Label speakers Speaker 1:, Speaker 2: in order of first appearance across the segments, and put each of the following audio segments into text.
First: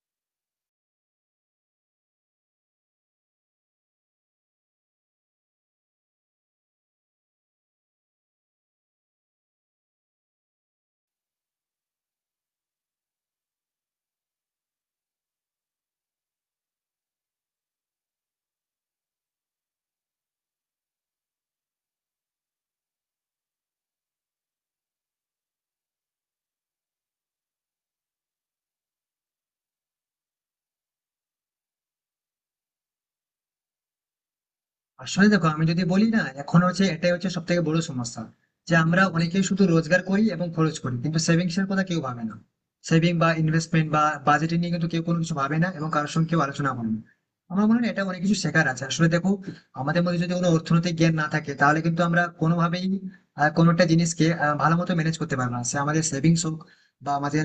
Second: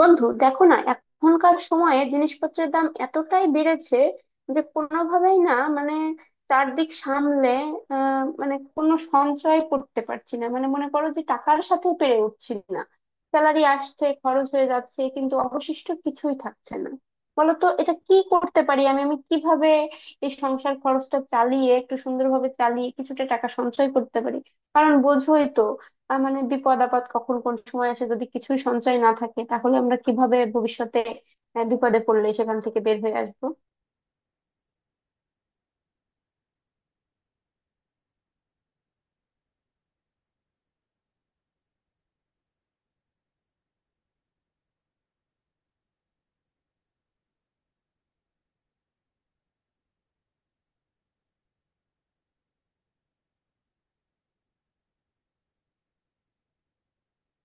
Speaker 1: বন্ধু, দেখো না, এখনকার সময়ে জিনিসপত্রের দাম এতটাই বেড়েছে যে কোনোভাবেই, না চারদিক সামলে আহ মানে কোনো সঞ্চয় করতে পারছি না। মানে, মনে করো যে টাকার সাথে পেরে উঠছি না। স্যালারি আসছে, খরচ হয়ে যাচ্ছে, কিন্তু অবশিষ্ট কিছুই থাকছে না। বলতো, এটা কি করতে পারি আমি আমি কিভাবে এই সংসার খরচটা চালিয়ে, একটু সুন্দরভাবে চালিয়ে, কিছুটা টাকা সঞ্চয় করতে পারি? কারণ বোঝোই তো, মানে বিপদ আপদ কখন কোন সময় আসে। যদি কিছুই সঞ্চয় না থাকে, তাহলে আমরা কিভাবে ভবিষ্যতে বিপদে পড়লে সেখান থেকে বের হয়ে আসবো?
Speaker 2: আসলে দেখো, আমি যদি বলি না, এখন হচ্ছে এটাই হচ্ছে সব থেকে বড় সমস্যা যে আমরা অনেকেই শুধু রোজগার করি এবং খরচ করি, কিন্তু সেভিংস এর কথা কেউ ভাবে না। সেভিং বা ইনভেস্টমেন্ট বা বাজেটিং নিয়ে কিন্তু কেউ কোনো কিছু ভাবে না এবং কারোর সঙ্গে কেউ আলোচনা করে না। আমার মনে হয় এটা অনেক কিছু শেখার আছে। আসলে দেখো, আমাদের মধ্যে যদি কোনো অর্থনৈতিক জ্ঞান না থাকে তাহলে কিন্তু আমরা কোনোভাবেই কোনো একটা জিনিসকে ভালো মতো ম্যানেজ করতে পারবো না, সে আমাদের সেভিংস হোক বা আমাদের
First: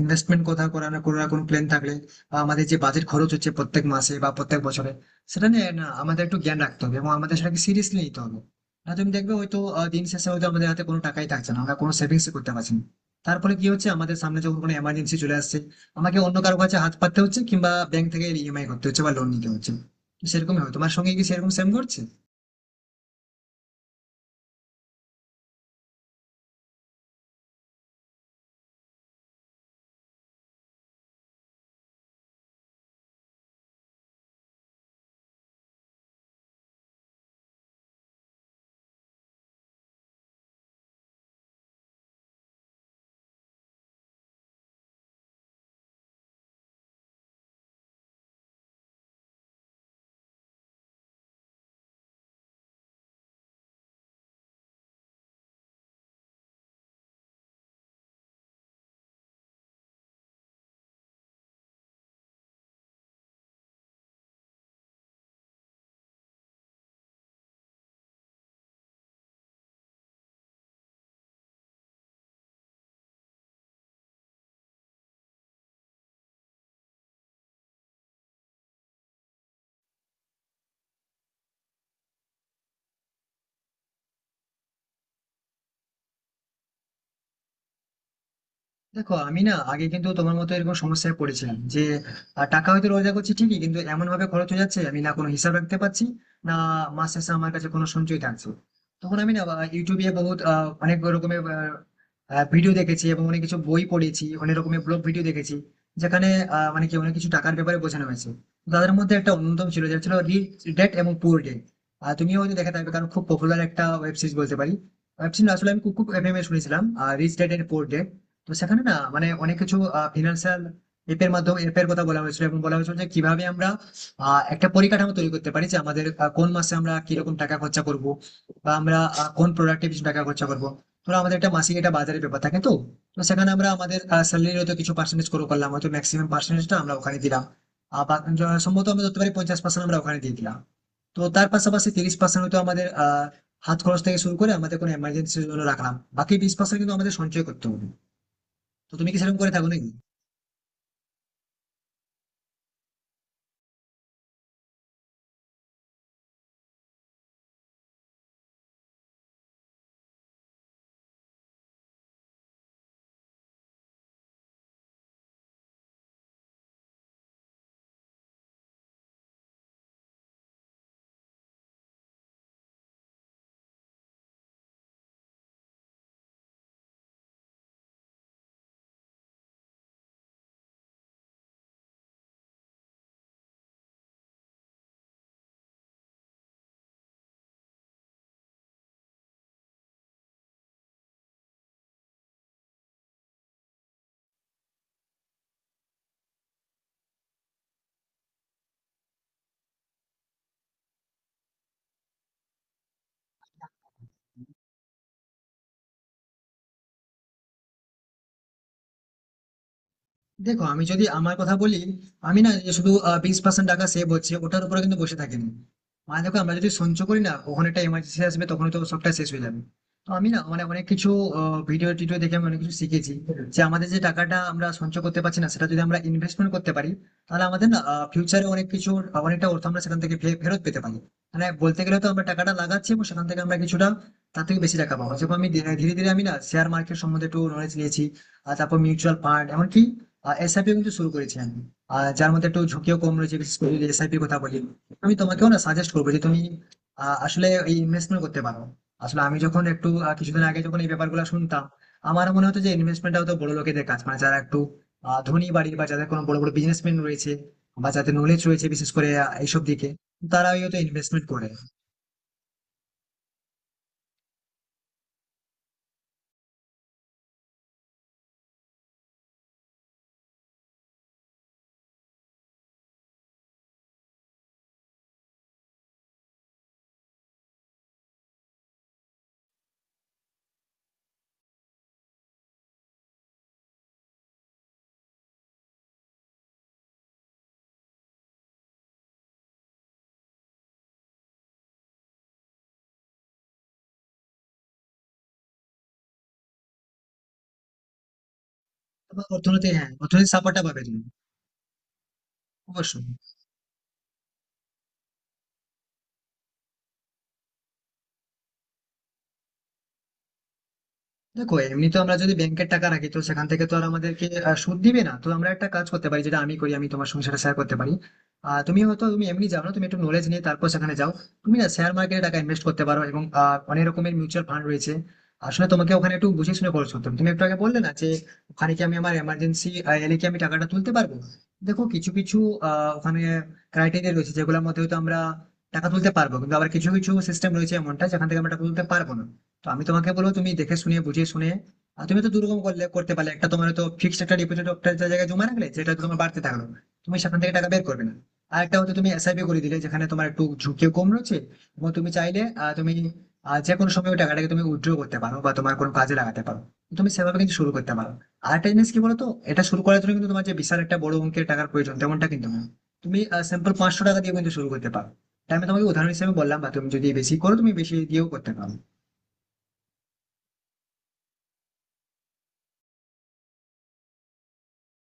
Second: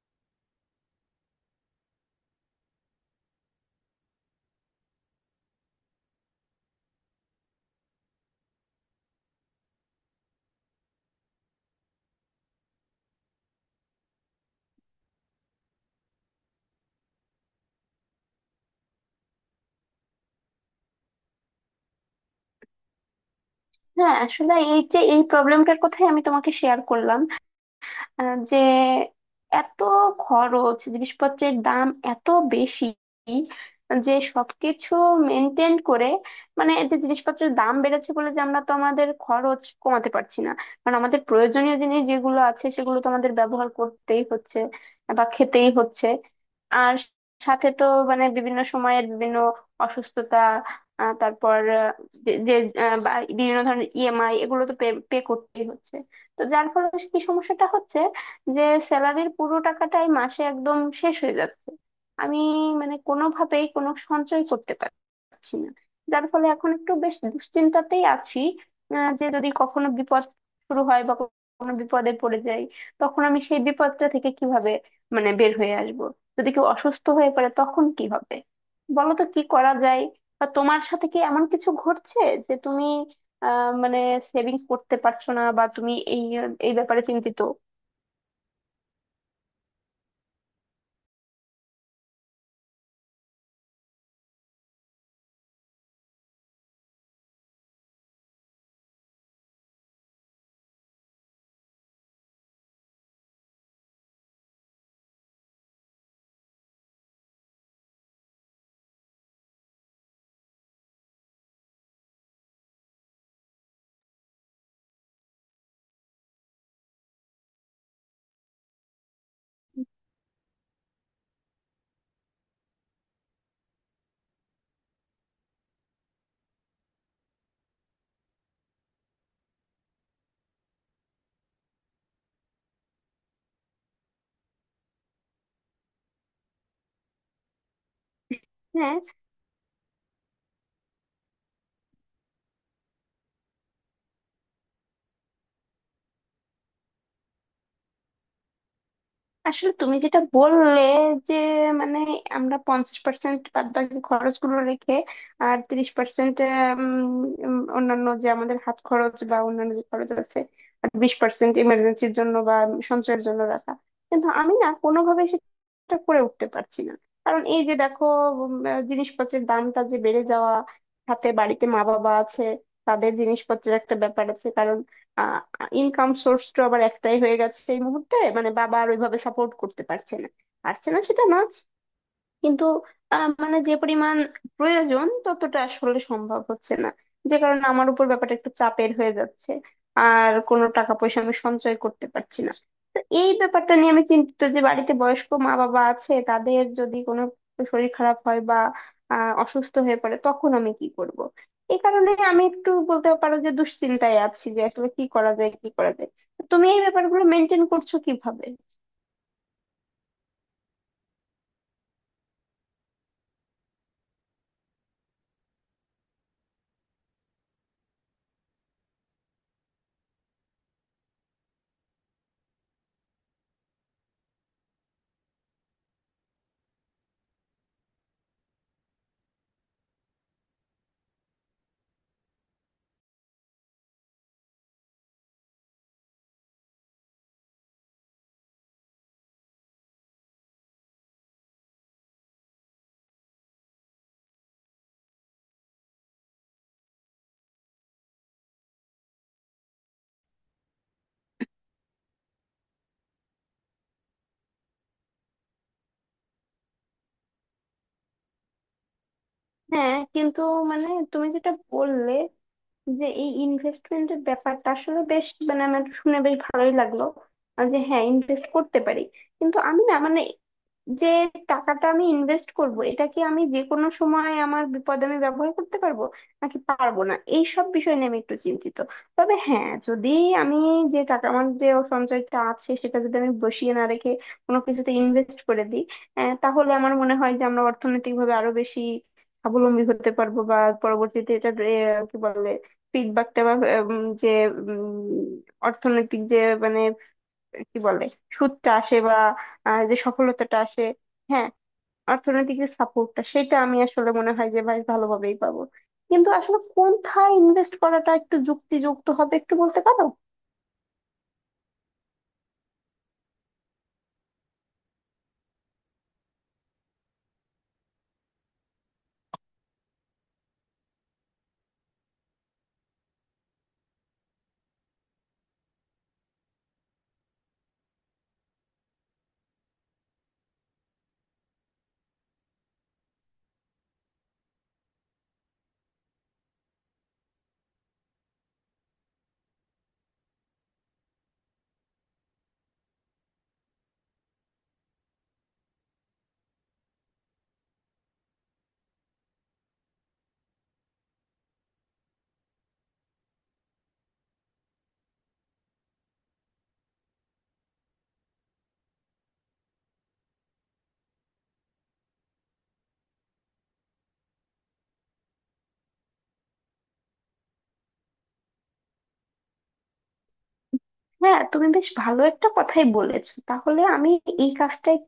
Speaker 2: ইনভেস্টমেন্ট কথা করার করার কোনো প্ল্যান থাকলে, বা আমাদের যে বাজেট খরচ হচ্ছে প্রত্যেক মাসে বা প্রত্যেক বছরে, সেটা নিয়ে না আমাদের একটু জ্ঞান রাখতে হবে এবং আমাদের সেটাকে সিরিয়াসলি নিতে হবে। না তুমি দেখবে হয়তো দিন শেষে হয়তো আমাদের হাতে কোনো টাকাই থাকছে না, আমরা কোনো সেভিংস করতে পারছি না। তারপরে কি হচ্ছে, আমাদের সামনে যখন কোনো এমার্জেন্সি চলে আসছে, আমাকে অন্য কারো কাছে হাত পাততে হচ্ছে কিংবা ব্যাংক থেকে ইএমআই করতে হচ্ছে বা লোন নিতে হচ্ছে। তো সেরকমই হয়, তোমার সঙ্গে কি সেরকম সেম করছে?
Speaker 1: হ্যাঁ, আসলে এই যে এই প্রবলেমটার কথাই আমি তোমাকে শেয়ার করলাম। যে এত খরচ, জিনিসপত্রের দাম এত বেশি যে সবকিছু মেনটেন করে মানে, এই যে জিনিসপত্রের দাম বেড়েছে বলে যে আমরা তো আমাদের খরচ কমাতে পারছি না। কারণ আমাদের প্রয়োজনীয় জিনিস যেগুলো আছে, সেগুলো তো আমাদের ব্যবহার করতেই হচ্ছে বা খেতেই হচ্ছে। আর সাথে তো মানে বিভিন্ন সময়ের বিভিন্ন অসুস্থতা, আহ, তারপর আহ, যে যে, আহ, বা বিভিন্ন ধরনের ইএমআই, এগুলো তো পে পে করতেই হচ্ছে। তো যার ফলে কি সমস্যাটা হচ্ছে, যে স্যালারির পুরো টাকাটাই মাসে একদম শেষ হয়ে যাচ্ছে। আমি মানে কোনোভাবেই কোনো সঞ্চয় করতে পারছি না, যার ফলে এখন একটু বেশ দুশ্চিন্তাতেই আছি। যে যদি কখনো বিপদ শুরু হয় বা কোনো বিপদে পড়ে যাই, তখন আমি সেই বিপদটা থেকে কিভাবে মানে বের হয়ে আসব? যদি কেউ অসুস্থ হয়ে পড়ে, তখন কি হবে? বলো তো কি করা যায়? বা তোমার সাথে কি এমন কিছু ঘটছে যে তুমি আহ মানে সেভিংস করতে পারছো না বা তুমি এই এই ব্যাপারে চিন্তিত?
Speaker 2: দেখো আমি না আগে কিন্তু তোমার মতো এরকম সমস্যায় পড়েছিলাম যে টাকা হয়তো রোজগার করছি ঠিকই, কিন্তু এমন ভাবে খরচ হয়ে যাচ্ছে, আমি না কোনো হিসাব রাখতে পারছি না, মাস শেষে আমার কাছে কোনো সঞ্চয় থাকছে। তখন আমি না ইউটিউবে বহুত অনেক রকমের ভিডিও দেখেছি এবং অনেক কিছু বই পড়েছি, অনেক রকমের ব্লগ ভিডিও দেখেছি যেখানে মানে কি অনেক কিছু টাকার ব্যাপারে বোঝানো হয়েছে। তাদের মধ্যে একটা অন্যতম ছিল, যেটা ছিল রিচ ড্যাড এবং পুয়ার ড্যাড। আর তুমিও হয়তো দেখে থাকবে, কারণ খুব পপুলার একটা ওয়েব সিরিজ বলতে পারি। ওয়েব সিরিজ আসলে আমি খুব খুব এফএম এ শুনেছিলাম rich dad and poor dad. তো সেখানে না মানে অনেক কিছু ফিনান্সিয়াল এর মাধ্যমে অ্যাপের কথা বলা হয়েছিল এবং বলা হয়েছিল যে কিভাবে আমরা একটা পরিকাঠামো তৈরি করতে পারি যে আমাদের কোন মাসে আমরা কিরকম টাকা খরচা করব, বা আমরা কোন প্রোডাক্টে বেশি টাকা খরচা করব। ধরো আমাদের একটা মাসিক একটা বাজারের ব্যাপার থাকে, তো তো সেখানে আমরা আমাদের স্যালারির হয়তো কিছু পার্সেন্টেজ করে করলাম, হয়তো ম্যাক্সিমাম পার্সেন্টেজটা আমরা ওখানে দিলাম, বা সম্ভবত
Speaker 1: হ্যাঁ,
Speaker 2: আমরা ধরতে পারি 50% আমরা ওখানে দিয়ে দিলাম। তো তার পাশাপাশি 30% হয়তো আমাদের হাত খরচ থেকে শুরু করে আমাদের কোনো এমার্জেন্সির জন্য রাখলাম, বাকি 20% কিন্তু আমাদের সঞ্চয় করতে হবে। তো তুমি কি সেরকম করে থাকো
Speaker 1: আসলে
Speaker 2: নাকি?
Speaker 1: তুমি যেটা বললে, যে মানে আমরা 50% বাদ বাকি খরচ গুলো রেখে, আর 30% অন্যান্য যে আমাদের হাত খরচ বা অন্যান্য যে খরচ আছে, আর 20% ইমার্জেন্সির জন্য বা সঞ্চয়ের জন্য রাখা। কিন্তু আমি না কোনোভাবে সেটা করে উঠতে পারছি না। কারণ এই যে দেখো, জিনিসপত্রের দামটা যে বেড়ে যাওয়া, সাথে বাড়িতে মা বাবা আছে, তাদের জিনিসপত্রের একটা ব্যাপার আছে। কারণ ইনকাম সোর্সটা আবার একটাই হয়ে গেছে এই মুহূর্তে, মানে বাবা আর ওইভাবে সাপোর্ট করতে পারছে না। পারছে না সেটা না, কিন্তু মানে যে পরিমাণ প্রয়োজন ততটা আসলে সম্ভব হচ্ছে না। যে কারণে আমার উপর ব্যাপারটা একটু চাপের হয়ে যাচ্ছে, আর কোনো টাকা পয়সা আমি সঞ্চয় করতে পারছি না। তো এই ব্যাপারটা নিয়ে আমি চিন্তিত যে বাড়িতে বয়স্ক মা বাবা আছে, তাদের যদি কোনো শরীর খারাপ হয় বা অসুস্থ হয়ে পড়ে, তখন আমি কি করব? এই কারণে আমি একটু বলতে পারো যে দুশ্চিন্তায় আছি, যে আসলে কি করা যায়, কি করা যায়। তুমি এই ব্যাপারগুলো মেনটেন করছো কিভাবে?
Speaker 2: দেখো, আমি যদি আমার কথা বলি, আমি না যে শুধু 20% টাকা সেভ হচ্ছে ওটার উপরে কিন্তু বসে থাকিনি। মানে দেখো, আমরা যদি সঞ্চয় করি না, কখন একটা এমার্জেন্সি আসবে, তখন তো সবটা শেষ হয়ে যাবে। তো আমি না মানে অনেক কিছু ভিডিও টিডিও দেখে আমি অনেক কিছু শিখেছি যে আমাদের যে টাকাটা আমরা সঞ্চয় করতে পারছি না সেটা যদি আমরা ইনভেস্টমেন্ট করতে পারি, তাহলে আমাদের না ফিউচারে অনেক কিছু অনেকটা অর্থ আমরা সেখান থেকে ফেরত পেতে পারি। মানে বলতে গেলে তো আমরা টাকাটা লাগাচ্ছি এবং সেখান থেকে আমরা কিছুটা তার থেকে বেশি টাকা পাবো। যেমন আমি ধীরে ধীরে আমি না শেয়ার মার্কেট সম্বন্ধে একটু নলেজ নিয়েছি, আর তারপর মিউচুয়াল ফান্ড এমনকি এসআইপি কিন্তু শুরু করেছি আমি, আর যার মধ্যে একটু ঝুঁকিও কম রয়েছে, বিশেষ করে যদি এসআইপি কথা বলি। আমি তোমাকেও না সাজেস্ট করবো যে তুমি আসলে এই ইনভেস্টমেন্ট করতে পারো। আসলে আমি যখন একটু কিছুদিন আগে যখন এই ব্যাপারগুলো শুনতাম, আমার মনে হতো যে ইনভেস্টমেন্টটা হতো বড় লোকেদের কাজ, মানে যারা একটু ধনী বাড়ি বা যাদের কোনো বড় বড় বিজনেসম্যান রয়েছে বা যাদের নলেজ রয়েছে, বিশেষ করে এইসব দিকে
Speaker 1: হ্যাঁ, কিন্তু
Speaker 2: তারাই হয়তো
Speaker 1: মানে
Speaker 2: ইনভেস্টমেন্ট
Speaker 1: তুমি
Speaker 2: করে।
Speaker 1: যেটা বললে, যে এই ইনভেস্টমেন্টের ব্যাপারটা আসলে বেশ মানে আমার শুনে বেশ ভালোই লাগলো। আর যে হ্যাঁ, ইনভেস্ট করতে পারি, কিন্তু আমি না মানে যে টাকাটা আমি ইনভেস্ট করব, এটা কি আমি যে কোনো সময় আমার বিপদে আমি ব্যবহার করতে পারবো নাকি পারবো না, এই সব বিষয় নিয়ে আমি একটু চিন্তিত। তবে হ্যাঁ, যদি আমি যে টাকা আমার যে সঞ্চয়টা আছে সেটা যদি আমি বসিয়ে না রেখে কোনো কিছুতে ইনভেস্ট করে দিই, তাহলে আমার মনে হয় যে আমরা অর্থনৈতিকভাবে আরো বেশি স্বাবলম্বী হতে পারবো। বা পরবর্তীতে এটা কি বলে, ফিডব্যাকটা বা যে উম, অর্থনৈতিক যে মানে কি বলে সুদটা আসে বা
Speaker 2: তোমার অর্থনীতি, হ্যাঁ,
Speaker 1: যে
Speaker 2: অর্থনীতির
Speaker 1: সফলতাটা
Speaker 2: সাপোর্টটা পাবে
Speaker 1: আসে।
Speaker 2: তুমি
Speaker 1: হ্যাঁ, অর্থনৈতিক যে
Speaker 2: অবশ্যই।
Speaker 1: সাপোর্টটা সেটা আমি আসলে মনে হয় যে ভাই ভালোভাবেই পাবো। কিন্তু আসলে কোনথায় ইনভেস্ট করাটা একটু যুক্তিযুক্ত হবে, একটু বলতে পারো?
Speaker 2: দেখো, এমনি তো আমরা যদি ব্যাংকের টাকা রাখি তো সেখান থেকে তো আর আমাদেরকে সুদ দিবে না। তো আমরা একটা কাজ করতে পারি, যেটা আমি করি আমি তোমার সঙ্গে সেটা শেয়ার করতে পারি। তুমি হয়তো তুমি এমনি যাও না, তুমি একটু নলেজ নিয়ে তারপর সেখানে যাও। তুমি না শেয়ার মার্কেটে টাকা ইনভেস্ট করতে পারো, এবং অনেক রকমের মিউচুয়াল ফান্ড রয়েছে। আসলে তোমাকে ওখানে একটু বুঝে শুনে খরচ করতে হবে। তুমি একটু আগে বললে না যে ওখানে কি আমি আমার এমার্জেন্সি এলে কি আমি টাকাটা তুলতে পারবো? দেখো, কিছু কিছু ওখানে ক্রাইটেরিয়া রয়েছে যেগুলোর মধ্যে হয়তো আমরা টাকা তুলতে পারবো, কিন্তু আবার কিছু কিছু সিস্টেম রয়েছে এমনটা যেখান থেকে আমরা টাকা তুলতে পারবো না। তো আমি তোমাকে বলবো, তুমি দেখে শুনে বুঝে শুনে, আর তুমি তো দুরকম করলে করতে পারলে, একটা তোমার তো ফিক্সড একটা ডিপোজিট একটা জায়গায় জমা রাখলে যেটা তোমার বাড়তে থাকলো, তুমি সেখান থেকে টাকা বের করবে না। আর একটা হয়তো তুমি এসআইপি করে দিলে যেখানে তোমার একটু ঝুঁকিও কম রয়েছে, এবং তুমি চাইলে যে কোনো সময় ওই টাকাটাকে তুমি উইথড্র করতে পারো বা তোমার কোনো কাজে লাগাতে পারো। তুমি সেভাবে কিন্তু শুরু করতে পারো। আর একটা জিনিস কি বলতো, এটা শুরু করার জন্য কিন্তু তোমার যে বিশাল একটা বড় অঙ্কের টাকার প্রয়োজন তেমনটা কিন্তু না। তুমি স্যাম্পল 500 টাকা দিয়ে কিন্তু শুরু করতে পারো। এটা আমি তোমাকে উদাহরণ হিসেবে বললাম, বা তুমি যদি বেশি করো তুমি বেশি দিয়েও করতে পারো।
Speaker 1: হ্যাঁ, তুমি বেশ ভালো একটা কথাই বলেছো। তাহলে আমি এই কাজটাই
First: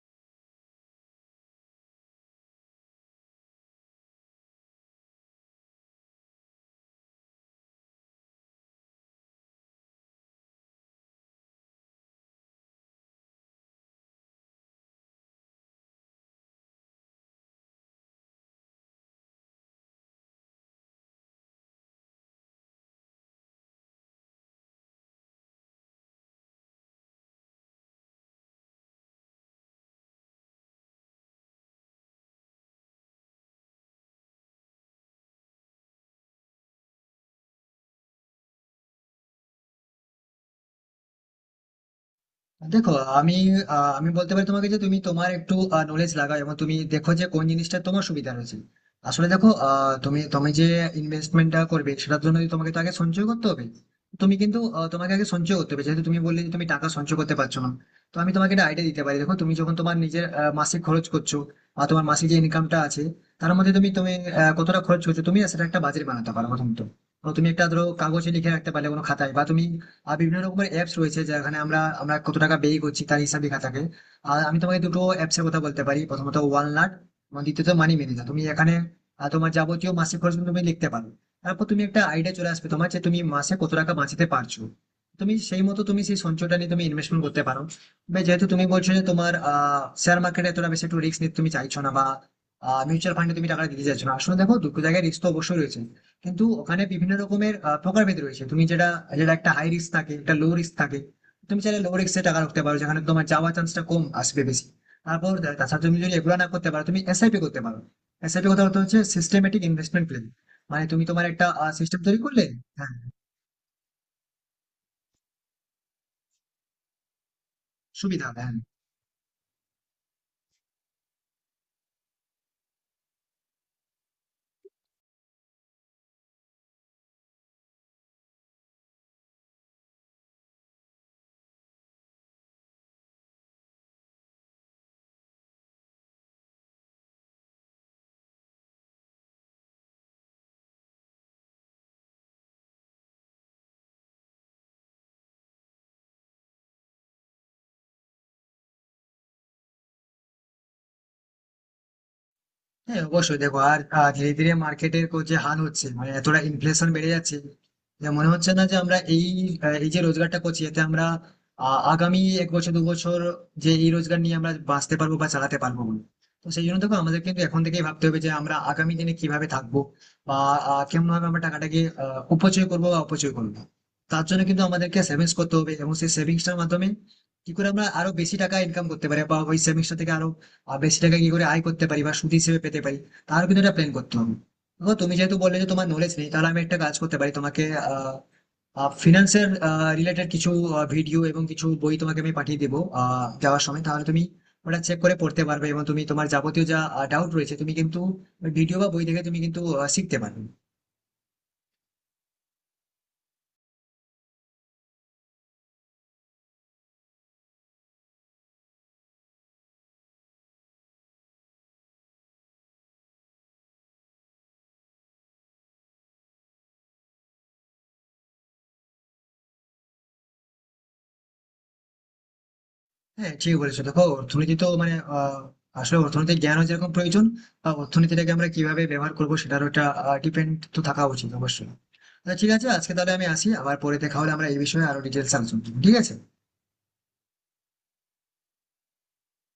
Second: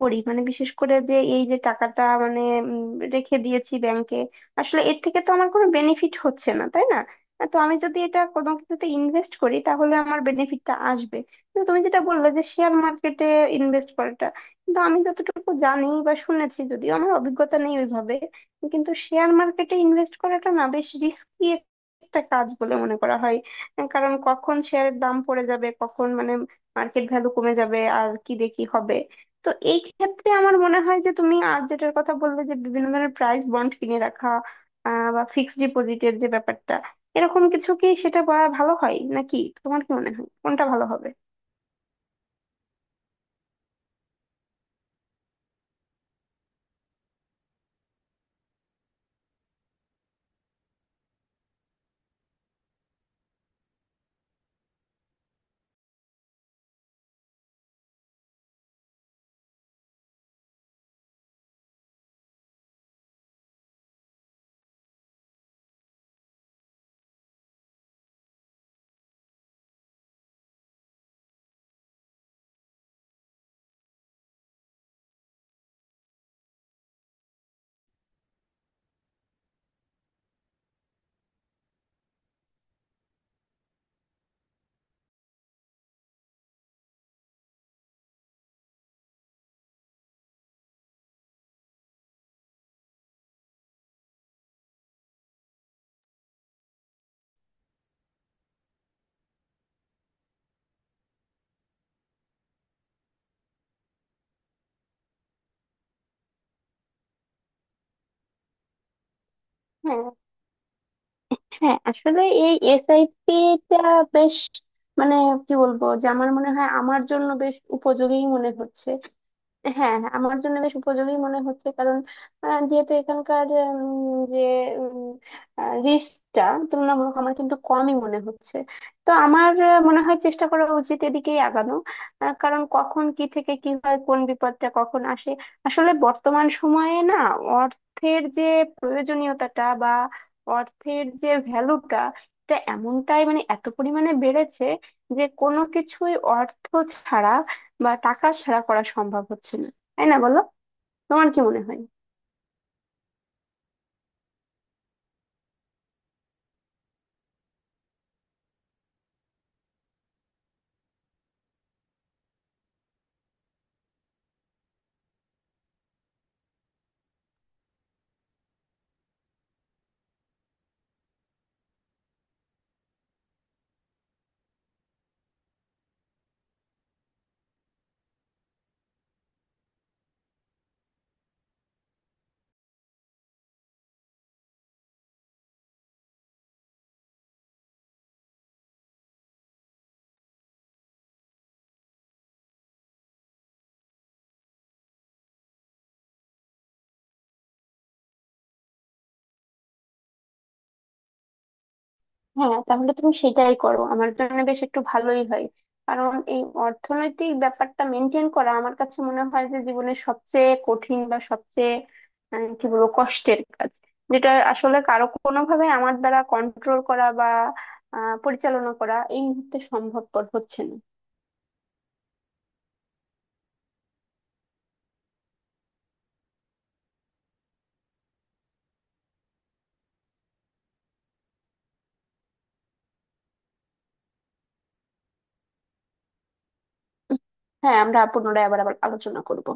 Speaker 1: করি, মানে বিশেষ করে যে এই যে টাকাটা মানে উম, রেখে দিয়েছি ব্যাংকে, আসলে এর থেকে তো আমার কোনো বেনিফিট হচ্ছে না, তাই না? তো আমি যদি এটা কোনো কিছুতে ইনভেস্ট করি, তাহলে আমার বেনিফিটটা আসবে। কিন্তু তুমি যেটা বললে যে শেয়ার মার্কেটে ইনভেস্ট করাটা, কিন্তু আমি যতটুকু জানি বা শুনেছি, যদিও আমার অভিজ্ঞতা নেই ওইভাবে, কিন্তু শেয়ার মার্কেটে ইনভেস্ট করাটা না বেশ রিস্কি একটা কাজ বলে মনে করা হয়। কারণ কখন শেয়ারের দাম পড়ে যাবে, কখন মানে মার্কেট ভ্যালু কমে যাবে আর কি দেখি হবে। তো এই ক্ষেত্রে আমার মনে হয় যে তুমি আর যেটার কথা বললে যে বিভিন্ন ধরনের প্রাইস বন্ড কিনে রাখা, বা ফিক্সড ডিপোজিটের যে ব্যাপারটা, এরকম কিছু কি সেটা বা ভালো হয় নাকি? তোমার কি মনে হয় কোনটা ভালো হবে?
Speaker 2: দেখো, আমি আমি বলতে পারি তোমাকে যে তুমি তোমার একটু নলেজ লাগাও এবং তুমি দেখো যে কোন জিনিসটা তোমার সুবিধা রয়েছে। আসলে দেখো, আহ, তুমি তুমি যে ইনভেস্টমেন্টটা করবে সেটার জন্য যদি তোমাকে তো আগে সঞ্চয় করতে হবে। তুমি কিন্তু তোমাকে আগে সঞ্চয় করতে হবে, যেহেতু তুমি বললে যে তুমি টাকা সঞ্চয় করতে পারছো না। তো আমি তোমাকে একটা আইডিয়া দিতে পারি। দেখো, তুমি যখন তোমার নিজের মাসিক খরচ করছো বা তোমার মাসিক যে ইনকামটা আছে তার মধ্যে তুমি তুমি আহ, কতটা খরচ করছো, তুমি না সেটা একটা বাজেট বানাতে পারো প্রথমত। তো তুমি একটা ধরো কাগজে লিখে রাখতে পারলে কোনো খাতায়, বা তুমি আর বিভিন্ন রকমের অ্যাপস রয়েছে যেখানে আমরা আমরা কত টাকা ব্যয় করছি তার হিসাব লেখা থাকে। আর আমি তোমাকে দুটো অ্যাপসের কথা বলতে পারি, প্রথমত ওয়ালনাট এবং দ্বিতীয়ত মানি ম্যানেজার। তুমি এখানে তোমার যাবতীয় মাসিক খরচ কিন্তু তুমি লিখতে পারো। তারপর তুমি একটা আইডিয়া চলে আসবে তোমার যে তুমি মাসে কত টাকা বাঁচাতে পারছো। তুমি সেই মতো তুমি সেই সঞ্চয়টা নিয়ে তুমি ইনভেস্টমেন্ট করতে পারো। বা যেহেতু তুমি বলছো যে তোমার শেয়ার মার্কেটে এতটা বেশি একটু রিস্ক নিতে তুমি চাইছো না, বা মিউচুয়াল ফান্ডে তুমি টাকা দিতে চাইছো না। আসলে দেখো, দুটো জায়গায় রিস্ক তো অবশ্যই রয়েছে, কিন্তু ওখানে বিভিন্ন রকমের প্রকারভেদ রয়েছে। তুমি যেটা যেটা একটা হাই রিস্ক থাকে, একটা লো রিস্ক থাকে। তুমি চাইলে লো রিস্কে টাকা রাখতে পারো যেখানে তোমার যাওয়ার চান্সটা কম আসবে বেশি। তারপর তাছাড়া তুমি যদি এগুলো না করতে পারো তুমি এসআইপি করতে পারো। এসআইপি কথা বলতে হচ্ছে সিস্টেমেটিক ইনভেস্টমেন্ট
Speaker 1: হ্যাঁ,
Speaker 2: প্ল্যান, মানে তুমি তোমার একটা
Speaker 1: হ্যাঁ,
Speaker 2: সিস্টেম তৈরি
Speaker 1: আসলে
Speaker 2: করলে।
Speaker 1: এই
Speaker 2: হ্যাঁ,
Speaker 1: এসআইপি টা বেশ মানে কি বলবো, যে আমার মনে হয় আমার জন্য বেশ উপযোগী
Speaker 2: সুবিধা হবে।
Speaker 1: মনে
Speaker 2: হ্যাঁ,
Speaker 1: হচ্ছে। হ্যাঁ, হ্যাঁ, আমার জন্য বেশ উপযোগী মনে হচ্ছে। কারণ যেহেতু এখানকার উম, যে রিস্কটা তুলনামূলক আমার কিন্তু কমই মনে হচ্ছে। তো আমার মনে হয় চেষ্টা করা উচিত এদিকেই আগানো। কারণ কখন কি থেকে কি হয়, কোন বিপদটা কখন আসে। আসলে বর্তমান সময়ে না অর্থের যে প্রয়োজনীয়তাটা বা অর্থের যে ভ্যালুটা, এটা এমনটাই মানে এত পরিমাণে বেড়েছে যে কোনো কিছুই অর্থ ছাড়া বা টাকা ছাড়া করা সম্ভব হচ্ছে না, তাই না বলো? তোমার কি মনে হয়?
Speaker 2: হ্যাঁ, অবশ্যই। দেখো, আর ধীরে ধীরে মার্কেটের যে হাল হচ্ছে, মানে এতটা ইনফ্লেশন বেড়ে যাচ্ছে, যে মনে হচ্ছে না যে আমরা এই এই যে রোজগারটা করছি এতে আমরা আগামী এক বছর দু বছর যে এই রোজগার নিয়ে আমরা বাঁচতে পারবো বা চালাতে পারবো বলে। তো সেই জন্য দেখো, আমাদের কিন্তু এখন থেকেই ভাবতে হবে যে আমরা আগামী দিনে কিভাবে থাকবো, বা কেমন ভাবে আমরা টাকাটাকে উপচয় করবো বা অপচয় করবো। তার জন্য কিন্তু আমাদেরকে সেভিংস করতে হবে, এবং সেই সেভিংসটার মাধ্যমে কি করে আমরা আরো বেশি টাকা ইনকাম করতে পারি, বা ওই সেভিংসটা থেকে আরো বেশি টাকা কি করে আয় করতে পারি বা সুদ হিসেবে পেতে পারি, তারও কিন্তু একটা প্ল্যান করতে হবে। দেখো, তুমি যেহেতু বললে যে তোমার নলেজ নেই, তাহলে আমি একটা কাজ করতে পারি, তোমাকে ফিনান্সের রিলেটেড কিছু ভিডিও এবং কিছু বই তোমাকে আমি পাঠিয়ে দেবো যাওয়ার সময়। তাহলে তুমি ওটা চেক করে পড়তে পারবে, এবং তুমি তোমার যাবতীয় যা ডাউট রয়েছে তুমি কিন্তু ভিডিও বা বই দেখে তুমি কিন্তু শিখতে পারবে।
Speaker 1: হ্যাঁ, তাহলে তুমি সেটাই করো, আমার জন্য বেশ একটু ভালোই হয়। কারণ এই অর্থনৈতিক ব্যাপারটা মেনটেন করা আমার কাছে মনে হয় যে জীবনের সবচেয়ে কঠিন বা সবচেয়ে কি বলবো, কষ্টের কাজ, যেটা আসলে কারো কোনোভাবে আমার দ্বারা কন্ট্রোল করা বা পরিচালনা করা এই মুহূর্তে সম্ভবপর হচ্ছে না।
Speaker 2: হ্যাঁ ঠিক বলেছো। দেখো, অর্থনীতি তো মানে আসলে অর্থনৈতিক জ্ঞানও যেরকম প্রয়োজন, বা অর্থনীতিটাকে আমরা কিভাবে ব্যবহার করবো সেটারও একটা ডিপেন্ড তো থাকা উচিত অবশ্যই। আচ্ছা, ঠিক আছে, আজকে তাহলে আমি আসি। আবার পরে দেখা হলে আমরা এই বিষয়ে আরো ডিটেলস আলোচনা করবো, ঠিক আছে?
Speaker 1: হ্যাঁ, আমরা পুনরায় আবার আবার আলোচনা করব।